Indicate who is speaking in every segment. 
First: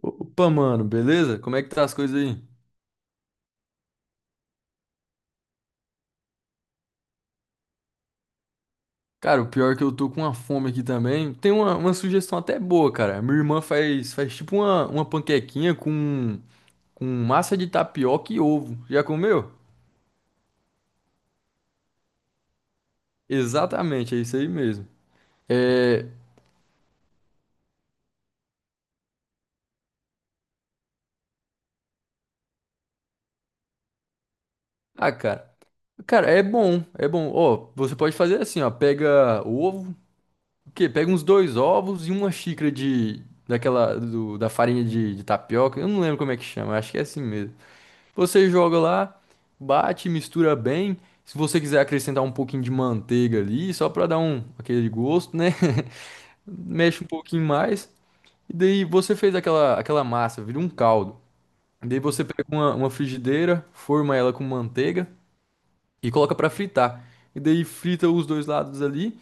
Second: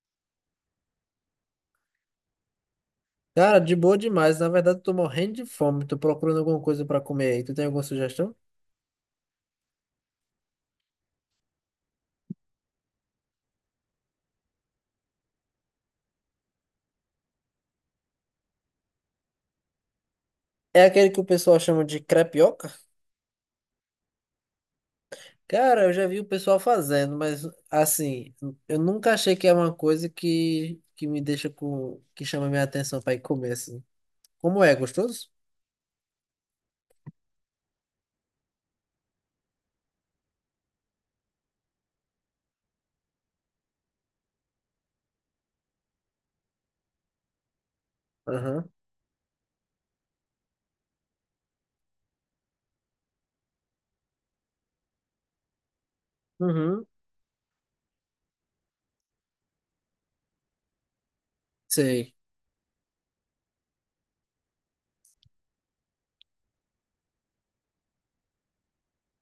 Speaker 1: Opa, mano, beleza? Como é que tá as coisas aí?
Speaker 2: Cara, de boa demais. Na verdade, eu tô morrendo de fome. Tô procurando alguma coisa pra comer aí. Tu tem alguma sugestão?
Speaker 1: Cara, o pior é que eu tô com uma fome aqui também. Tem uma sugestão até boa, cara. Minha irmã faz tipo uma panquequinha com massa de tapioca e ovo. Já comeu?
Speaker 2: É aquele que o pessoal chama de crepioca?
Speaker 1: Exatamente, é isso aí mesmo.
Speaker 2: Cara, eu
Speaker 1: É.
Speaker 2: já vi o pessoal fazendo, mas assim, eu nunca achei que é uma coisa que me deixa com, que chama minha atenção pra ir comer assim. Como é,
Speaker 1: Ah,
Speaker 2: gostoso?
Speaker 1: cara. Cara, é bom. Ó, você pode fazer assim, ó. Pega o ovo, o quê? Pega uns dois ovos e uma xícara de. Daquela. Da farinha de tapioca. Eu não lembro como é que chama, acho que é assim mesmo. Você
Speaker 2: Aham.
Speaker 1: joga lá, bate, mistura bem. Se você quiser acrescentar um pouquinho de manteiga ali, só para dar um aquele gosto, né?
Speaker 2: Uhum.
Speaker 1: Mexe um pouquinho mais. E daí você fez aquela massa, vira um caldo. E daí
Speaker 2: Sei.
Speaker 1: você pega uma frigideira, forma ela com manteiga e coloca para fritar. E daí frita os dois lados ali.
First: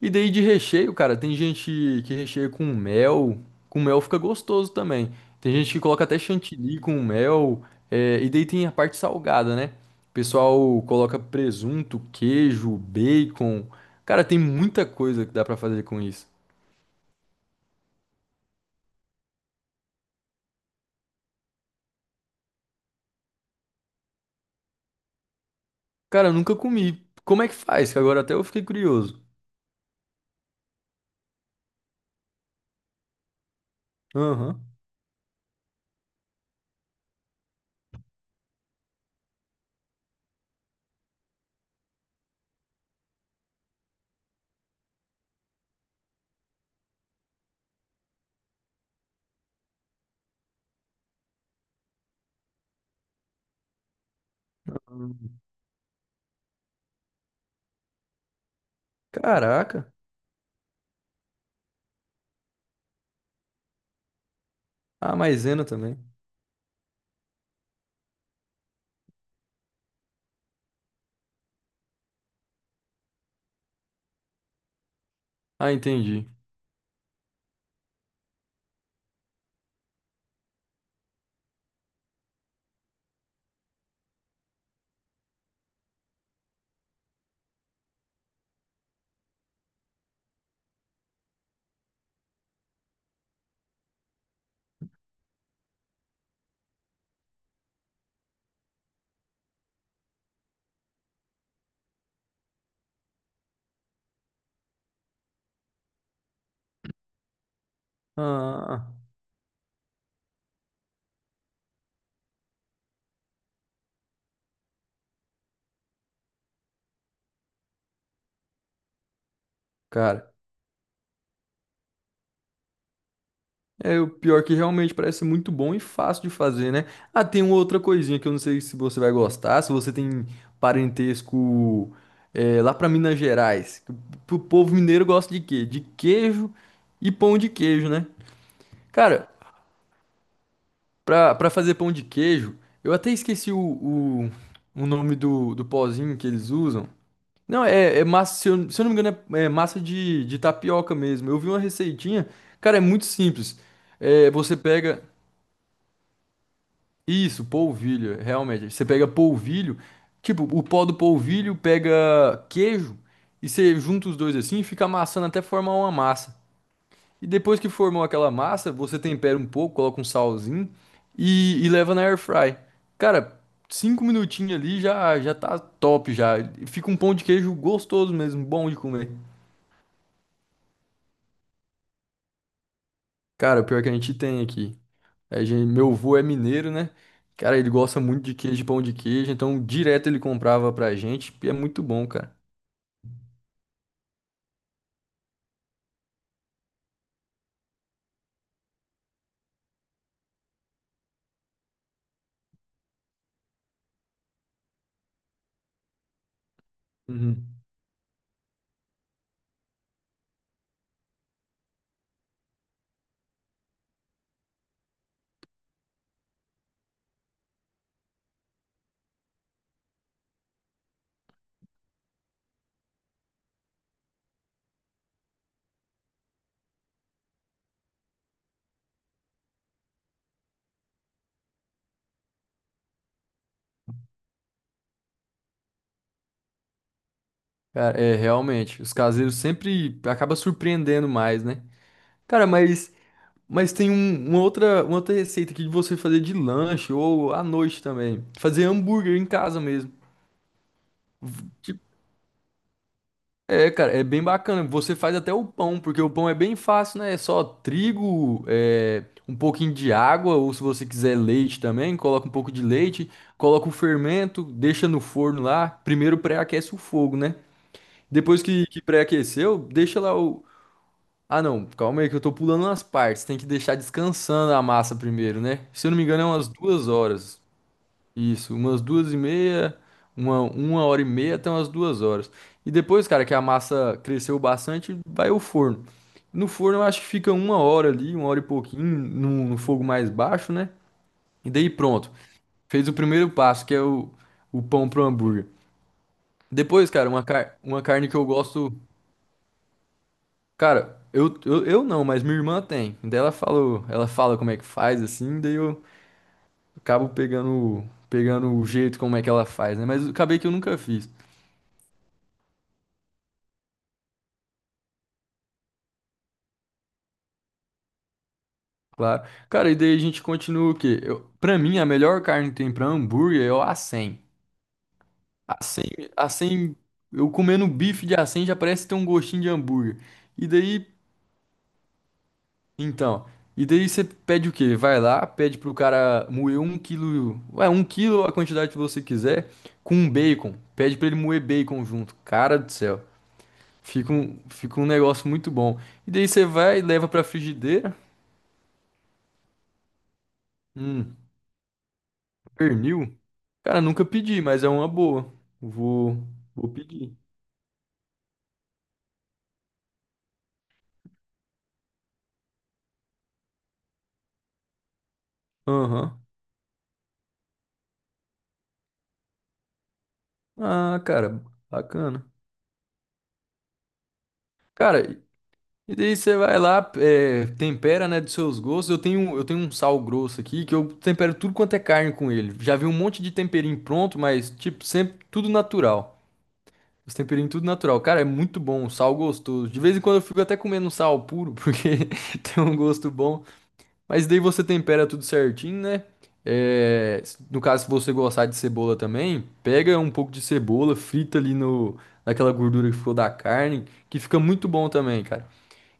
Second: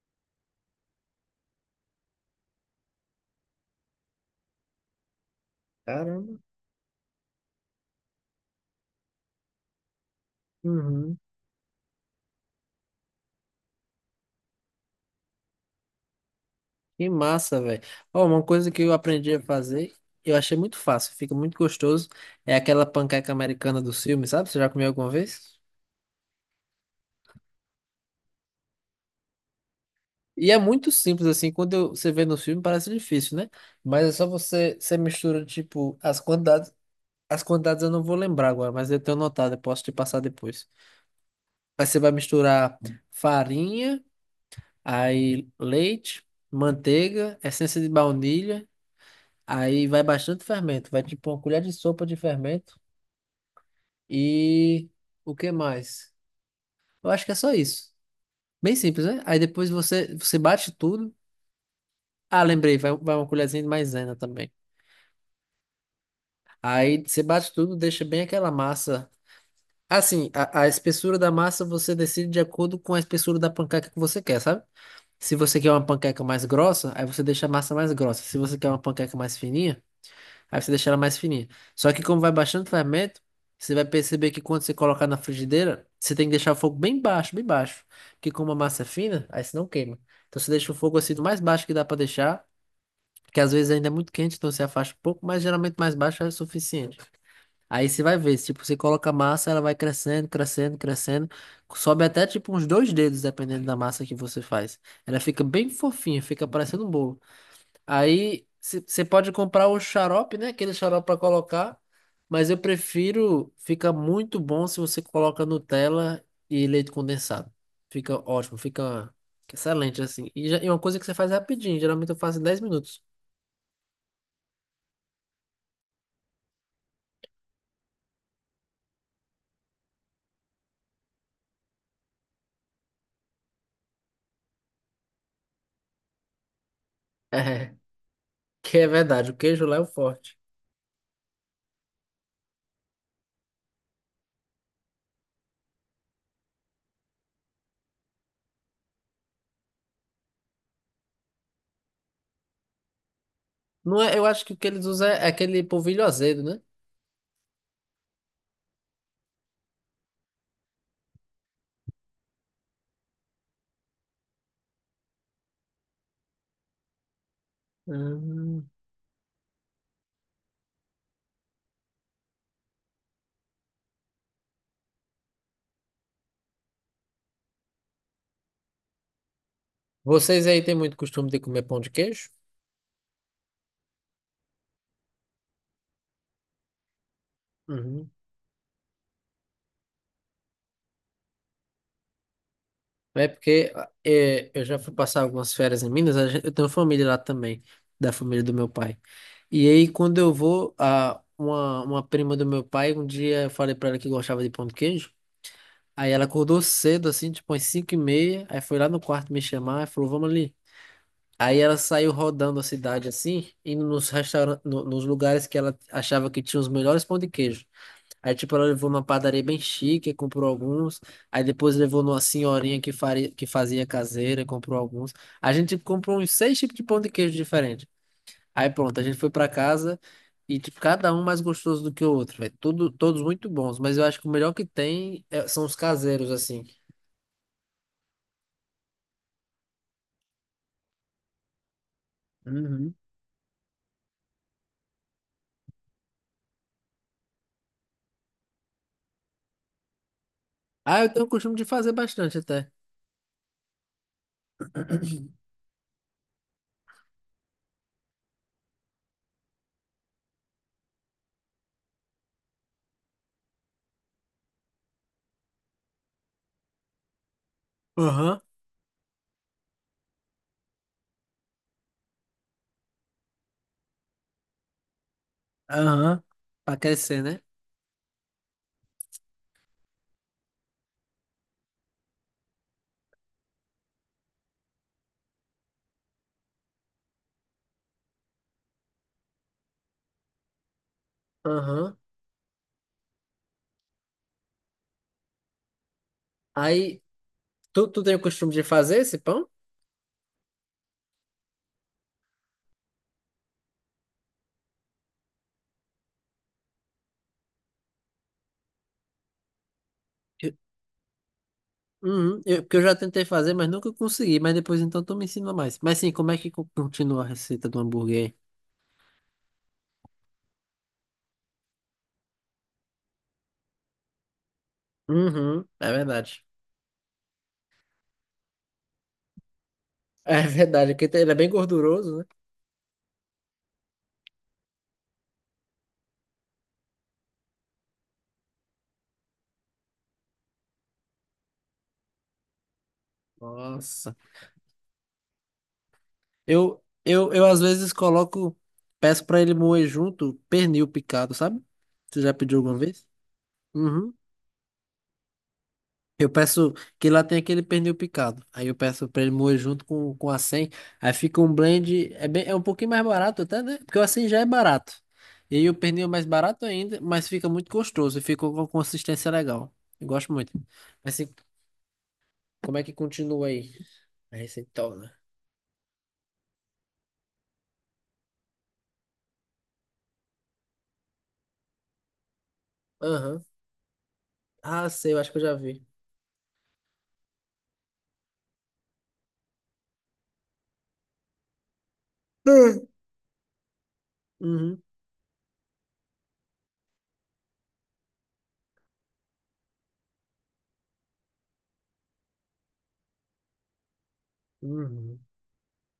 Speaker 1: E daí de recheio, cara, tem gente que recheia com mel. Com mel fica gostoso também. Tem gente que coloca até
Speaker 2: Caramba.
Speaker 1: chantilly com mel. É, e daí tem a parte salgada, né? O pessoal
Speaker 2: Uhum.
Speaker 1: coloca presunto, queijo, bacon. Cara, tem muita coisa que dá pra fazer com isso.
Speaker 2: Que massa, velho. Ó, uma coisa que eu aprendi a fazer, eu achei muito fácil, fica muito gostoso, é aquela panqueca americana do filme, sabe? Você já comeu alguma vez?
Speaker 1: Cara, eu nunca comi. Como é que faz? Que agora até eu fiquei curioso.
Speaker 2: E é muito simples assim, você vê no filme parece difícil, né? Mas é só
Speaker 1: Aham.
Speaker 2: você, você mistura, tipo, as quantidades eu não vou lembrar agora, mas eu tenho notado, eu posso te passar depois. Aí você vai misturar farinha, aí leite, manteiga, essência de baunilha. Aí vai bastante fermento, vai tipo uma colher de sopa de fermento e o
Speaker 1: Hum.
Speaker 2: que mais? Eu acho que é só isso. Bem simples, né? Aí depois
Speaker 1: Caraca.
Speaker 2: você bate tudo. Ah, lembrei, vai uma colherzinha de maisena também.
Speaker 1: A maisena também.
Speaker 2: Aí você bate tudo, deixa bem aquela massa. Assim, a espessura da massa você decide de acordo com a espessura da panqueca que você quer, sabe? Se você quer
Speaker 1: Ah,
Speaker 2: uma panqueca
Speaker 1: entendi.
Speaker 2: mais grossa, aí você deixa a massa mais grossa. Se você quer uma panqueca mais fininha, aí você deixa ela mais fininha. Só que como vai baixando o fermento, você vai perceber que quando você colocar na frigideira, você tem que deixar o fogo bem baixo, bem baixo. Porque como a massa é fina, aí você não queima. Então você deixa o fogo assim do mais baixo que dá pra deixar, que às vezes ainda é muito quente, então você afasta um pouco, mas geralmente mais baixo é o suficiente. Aí você vai ver, tipo, você coloca a massa, ela vai crescendo, crescendo, crescendo, sobe até tipo uns dois dedos, dependendo da massa que você faz. Ela fica bem fofinha, fica parecendo um bolo.
Speaker 1: Ah,
Speaker 2: Aí
Speaker 1: ah,
Speaker 2: você
Speaker 1: ah.
Speaker 2: pode comprar o xarope, né? Aquele xarope para colocar. Mas eu prefiro, fica muito bom se você coloca Nutella e leite condensado. Fica ótimo, fica excelente assim.
Speaker 1: Cara.
Speaker 2: E é uma coisa que você faz rapidinho, geralmente eu faço em 10 minutos.
Speaker 1: É o pior que realmente parece muito bom e fácil de fazer, né? Ah, tem uma outra coisinha que eu não sei se você vai gostar, se você tem parentesco é, lá pra Minas Gerais. Que o povo mineiro gosta de quê? De queijo e pão de
Speaker 2: É,
Speaker 1: queijo, né?
Speaker 2: que é
Speaker 1: Cara,
Speaker 2: verdade, o queijo lá é o forte.
Speaker 1: pra fazer pão de queijo, eu até esqueci o, o nome do pozinho que eles usam. Não, é, é massa, se eu não me engano, é massa de tapioca mesmo. Eu vi uma receitinha, cara, é muito simples.
Speaker 2: Não é, eu
Speaker 1: É,
Speaker 2: acho que
Speaker 1: você
Speaker 2: o que eles
Speaker 1: pega.
Speaker 2: usam é aquele polvilho azedo, né?
Speaker 1: Isso, polvilho, realmente. Você pega polvilho, tipo, o pó do polvilho pega queijo e você junta os dois assim e fica amassando até formar uma massa. E depois que formou aquela
Speaker 2: Hum.
Speaker 1: massa, você tempera um pouco, coloca um salzinho e leva na air fry. Cara, cinco minutinhos ali já tá top já. Fica um pão de queijo gostoso mesmo, bom de comer.
Speaker 2: Vocês aí têm muito costume de comer pão de queijo?
Speaker 1: Cara, o pior é que a gente tem aqui. É, gente, meu avô é mineiro, né? Cara, ele gosta
Speaker 2: Uhum.
Speaker 1: muito de queijo, pão de queijo, então direto ele comprava pra gente, e é muito bom, cara.
Speaker 2: É porque é, eu já fui passar algumas férias em Minas, eu tenho família lá também, da família do meu pai. E aí, quando eu vou, uma prima do meu pai, um dia eu falei pra ela que gostava de pão de queijo, aí ela acordou cedo, assim, tipo
Speaker 1: Uhum.
Speaker 2: às 5:30, aí foi lá no quarto me chamar e falou, vamos ali. Aí ela saiu rodando a cidade, assim, indo nos restaurantes, nos lugares que ela achava que tinha os melhores pão de queijo. Aí, tipo, ela levou numa padaria bem chique, comprou alguns. Aí depois levou numa senhorinha que fazia caseira, comprou alguns. A gente tipo, comprou uns seis tipos de pão de queijo diferente. Aí pronto, a gente foi pra casa e, tipo, cada um mais gostoso do que o outro, velho. Tudo, todos muito bons, mas eu acho que o melhor que tem são os caseiros, assim.
Speaker 1: Cara, é, realmente, os caseiros sempre acaba surpreendendo mais, né? Cara,
Speaker 2: Uhum.
Speaker 1: mas tem uma outra receita aqui de você fazer de lanche ou à noite também. Fazer hambúrguer em casa mesmo.
Speaker 2: Ah, eu tenho o costume de fazer
Speaker 1: Tipo,
Speaker 2: bastante até.
Speaker 1: é, cara, é bem bacana. Você faz até o pão, porque o pão é bem fácil, né? É só trigo, é, um pouquinho de água, ou se você quiser leite também, coloca um pouco de leite, coloca o fermento, deixa no forno lá. Primeiro pré-aquece o fogo, né?
Speaker 2: Aham,
Speaker 1: Depois que pré-aqueceu, deixa lá o. Ah, não, calma aí que eu tô pulando umas partes. Tem que deixar descansando a massa primeiro, né? Se eu não me engano,
Speaker 2: aham.
Speaker 1: é umas
Speaker 2: Pra
Speaker 1: duas
Speaker 2: crescer, né?
Speaker 1: horas. Isso, umas duas e meia, uma hora e meia até umas duas horas. E depois, cara, que a massa cresceu bastante, vai ao forno. No forno eu acho que fica uma hora ali, uma hora e pouquinho, no fogo mais baixo, né? E daí
Speaker 2: Aham.
Speaker 1: pronto. Fez o primeiro passo, que é o pão pro hambúrguer. Depois,
Speaker 2: Aí,
Speaker 1: cara, uma, car uma
Speaker 2: tu
Speaker 1: carne
Speaker 2: tem
Speaker 1: que
Speaker 2: o
Speaker 1: eu
Speaker 2: costume de
Speaker 1: gosto.
Speaker 2: fazer esse pão?
Speaker 1: Cara, eu não, mas minha irmã tem. Daí ela falou, ela fala como é que faz, assim, daí eu acabo pegando, pegando o jeito como é que ela faz, né? Mas acabei que eu nunca fiz.
Speaker 2: Uhum, eu, porque eu já tentei fazer, mas nunca consegui. Mas depois então tu me ensina mais. Mas sim, como é que continua a receita do hambúrguer aí?
Speaker 1: Claro. Cara, e daí a gente continua o quê? Eu, pra mim, a melhor carne que tem pra hambúrguer é o acém.
Speaker 2: Uhum,
Speaker 1: Acém,
Speaker 2: é verdade.
Speaker 1: acém, eu comendo bife de acém já parece ter um gostinho de hambúrguer.
Speaker 2: É
Speaker 1: E daí,
Speaker 2: verdade, porque ele é bem gorduroso, né?
Speaker 1: então, e daí você pede o quê? Vai lá, pede pro cara moer um quilo, ué, um quilo a quantidade que você quiser, com um bacon. Pede pra ele moer bacon junto. Cara do céu,
Speaker 2: Nossa.
Speaker 1: fica um negócio muito bom. E daí você vai,
Speaker 2: Eu,
Speaker 1: leva pra
Speaker 2: eu, eu às vezes
Speaker 1: frigideira,
Speaker 2: coloco, peço pra ele moer junto pernil
Speaker 1: hum,
Speaker 2: picado, sabe? Você já pediu alguma vez?
Speaker 1: pernil. Cara, nunca
Speaker 2: Uhum.
Speaker 1: pedi, mas é uma boa. Vou,
Speaker 2: Eu
Speaker 1: vou
Speaker 2: peço que
Speaker 1: pedir.
Speaker 2: lá tem aquele pernil picado. Aí eu peço pra ele moer junto com a 100. Aí fica um blend. É, bem, é um pouquinho mais barato até, né? Porque o assim já é barato. E aí o pernil é
Speaker 1: Aham.
Speaker 2: mais barato ainda, mas fica muito gostoso. E fica com uma consistência legal. Eu gosto muito.
Speaker 1: Ah,
Speaker 2: Mas assim,
Speaker 1: cara, bacana.
Speaker 2: como é que continua aí? A
Speaker 1: Cara,
Speaker 2: receitona.
Speaker 1: e daí você vai lá, é, tempera, né, dos seus gostos. Eu tenho um sal grosso aqui que eu tempero tudo quanto é carne com ele. Já vi um monte de
Speaker 2: Aham.
Speaker 1: temperinho pronto, mas, tipo,
Speaker 2: Ah, sei, eu
Speaker 1: sempre
Speaker 2: acho que eu
Speaker 1: tudo
Speaker 2: já vi.
Speaker 1: natural. Os temperinhos tudo natural. Cara, é muito bom, um sal gostoso. De vez em quando eu fico até comendo um sal puro, porque tem um
Speaker 2: Hum.
Speaker 1: gosto bom. Mas daí você
Speaker 2: Uhum.
Speaker 1: tempera tudo certinho, né? É, no caso, se você gostar de cebola também, pega um pouco de cebola, frita ali no, naquela gordura que ficou da carne, que fica muito bom
Speaker 2: Uhum.
Speaker 1: também, cara.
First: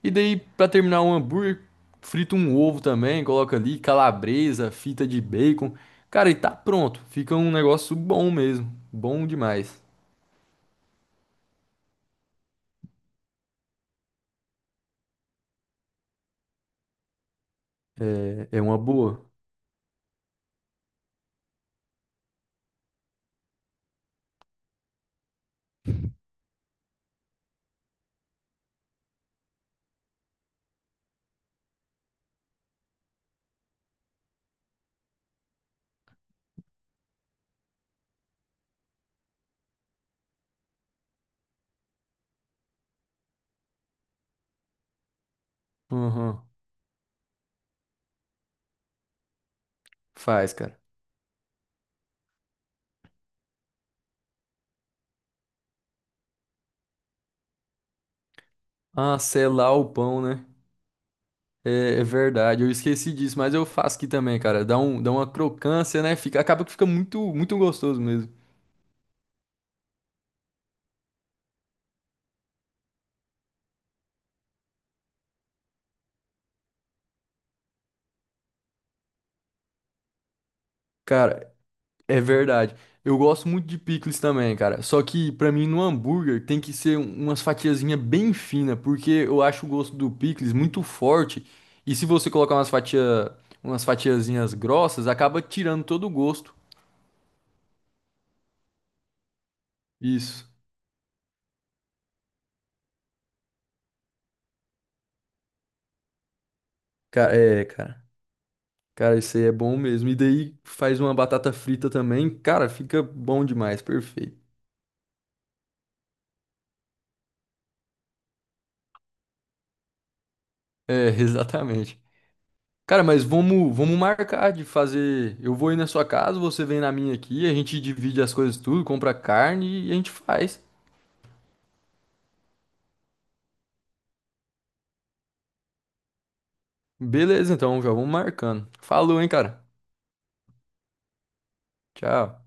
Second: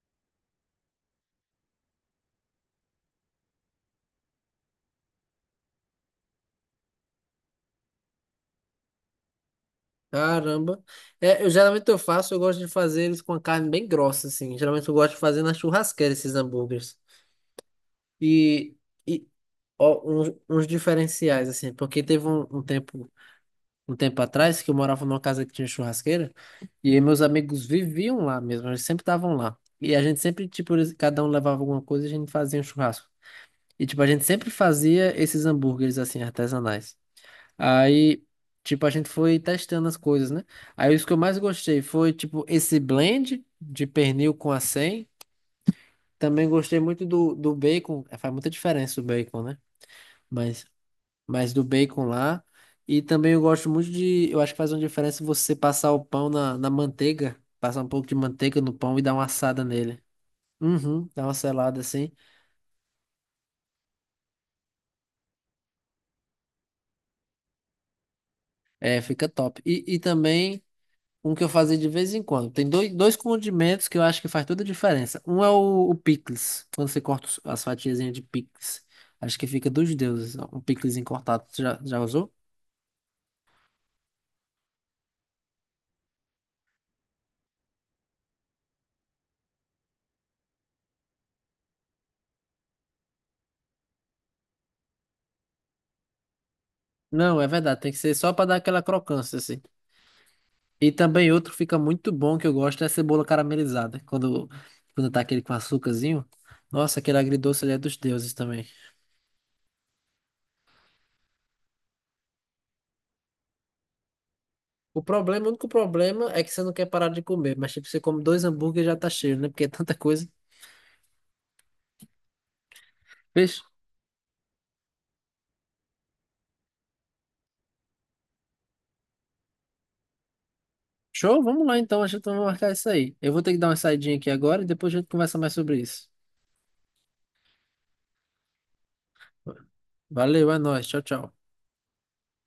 Speaker 1: E daí, pra terminar um hambúrguer, frita um ovo também, coloca ali calabresa, fita de bacon. Cara, e tá pronto. Fica um negócio bom mesmo. Bom demais.
Speaker 2: Caramba. É, eu geralmente eu faço, eu gosto de fazer eles com a carne bem grossa, assim. Geralmente eu gosto de fazer na churrasqueira esses hambúrgueres.
Speaker 1: É, é
Speaker 2: E,
Speaker 1: uma
Speaker 2: e
Speaker 1: boa.
Speaker 2: ó, uns diferenciais, assim, porque teve um tempo, um tempo atrás que eu morava numa casa que tinha churrasqueira, e aí meus amigos viviam lá mesmo, eles sempre estavam lá. E a gente sempre, tipo, cada um levava alguma coisa e a gente fazia um churrasco. E, tipo, a gente sempre fazia esses hambúrgueres, assim, artesanais. Aí, tipo, a gente foi testando as coisas, né? Aí, os que eu mais gostei foi, tipo, esse blend de pernil com acém. Também
Speaker 1: Aham.
Speaker 2: gostei muito do bacon, é, faz muita diferença o bacon, né?
Speaker 1: Faz,
Speaker 2: Mas
Speaker 1: cara.
Speaker 2: mas do bacon lá. E também eu gosto muito de. Eu acho que faz uma diferença você passar o pão na manteiga, passar um pouco de manteiga no pão e dar
Speaker 1: Ah,
Speaker 2: uma assada
Speaker 1: selar o
Speaker 2: nele.
Speaker 1: pão, né?
Speaker 2: Uhum, dá uma selada
Speaker 1: É, é
Speaker 2: assim.
Speaker 1: verdade, eu esqueci disso, mas eu faço aqui também, cara. Dá uma crocância, né? Fica, acaba que fica muito gostoso mesmo.
Speaker 2: É, fica top. E também um que eu fazia de vez em quando. Tem dois condimentos que eu acho que faz toda a diferença. Um é o picles, quando você corta as fatiazinhas de picles. Acho que fica dos deuses, ó, um piclesinho cortado.
Speaker 1: Cara,
Speaker 2: Você já
Speaker 1: é
Speaker 2: usou?
Speaker 1: verdade. Eu gosto muito de picles também, cara. Só que pra mim no hambúrguer tem que ser umas fatiazinhas bem finas, porque eu acho o gosto do picles muito forte. E se você colocar umas fatiazinhas grossas, acaba tirando todo o gosto.
Speaker 2: Não, é verdade, tem que ser só para dar aquela crocância assim.
Speaker 1: Isso.
Speaker 2: E também outro fica muito bom que eu gosto é a cebola caramelizada. Quando, quando tá aquele com açúcarzinho. Nossa, aquele
Speaker 1: Cara,
Speaker 2: agridoce
Speaker 1: é,
Speaker 2: ali é dos
Speaker 1: cara.
Speaker 2: deuses também.
Speaker 1: Cara, isso aí é bom mesmo. E daí faz uma batata frita também. Cara, fica bom demais, perfeito.
Speaker 2: O problema, o único problema é que você não quer parar de comer. Mas tipo, você come dois hambúrgueres e já tá cheio, né? Porque é tanta coisa.
Speaker 1: É, exatamente. Cara, mas
Speaker 2: Fez?
Speaker 1: vamos marcar de fazer. Eu vou ir na sua casa, você vem na minha aqui, a gente divide as coisas tudo, compra carne e a gente faz.
Speaker 2: Show? Vamos lá então. A gente vai marcar isso aí. Eu vou ter que dar uma saidinha aqui agora e depois a gente conversa mais sobre isso.
Speaker 1: Beleza, então, já vamos marcando. Falou, hein, cara.
Speaker 2: Valeu, é nóis. Tchau, tchau.
Speaker 1: Tchau.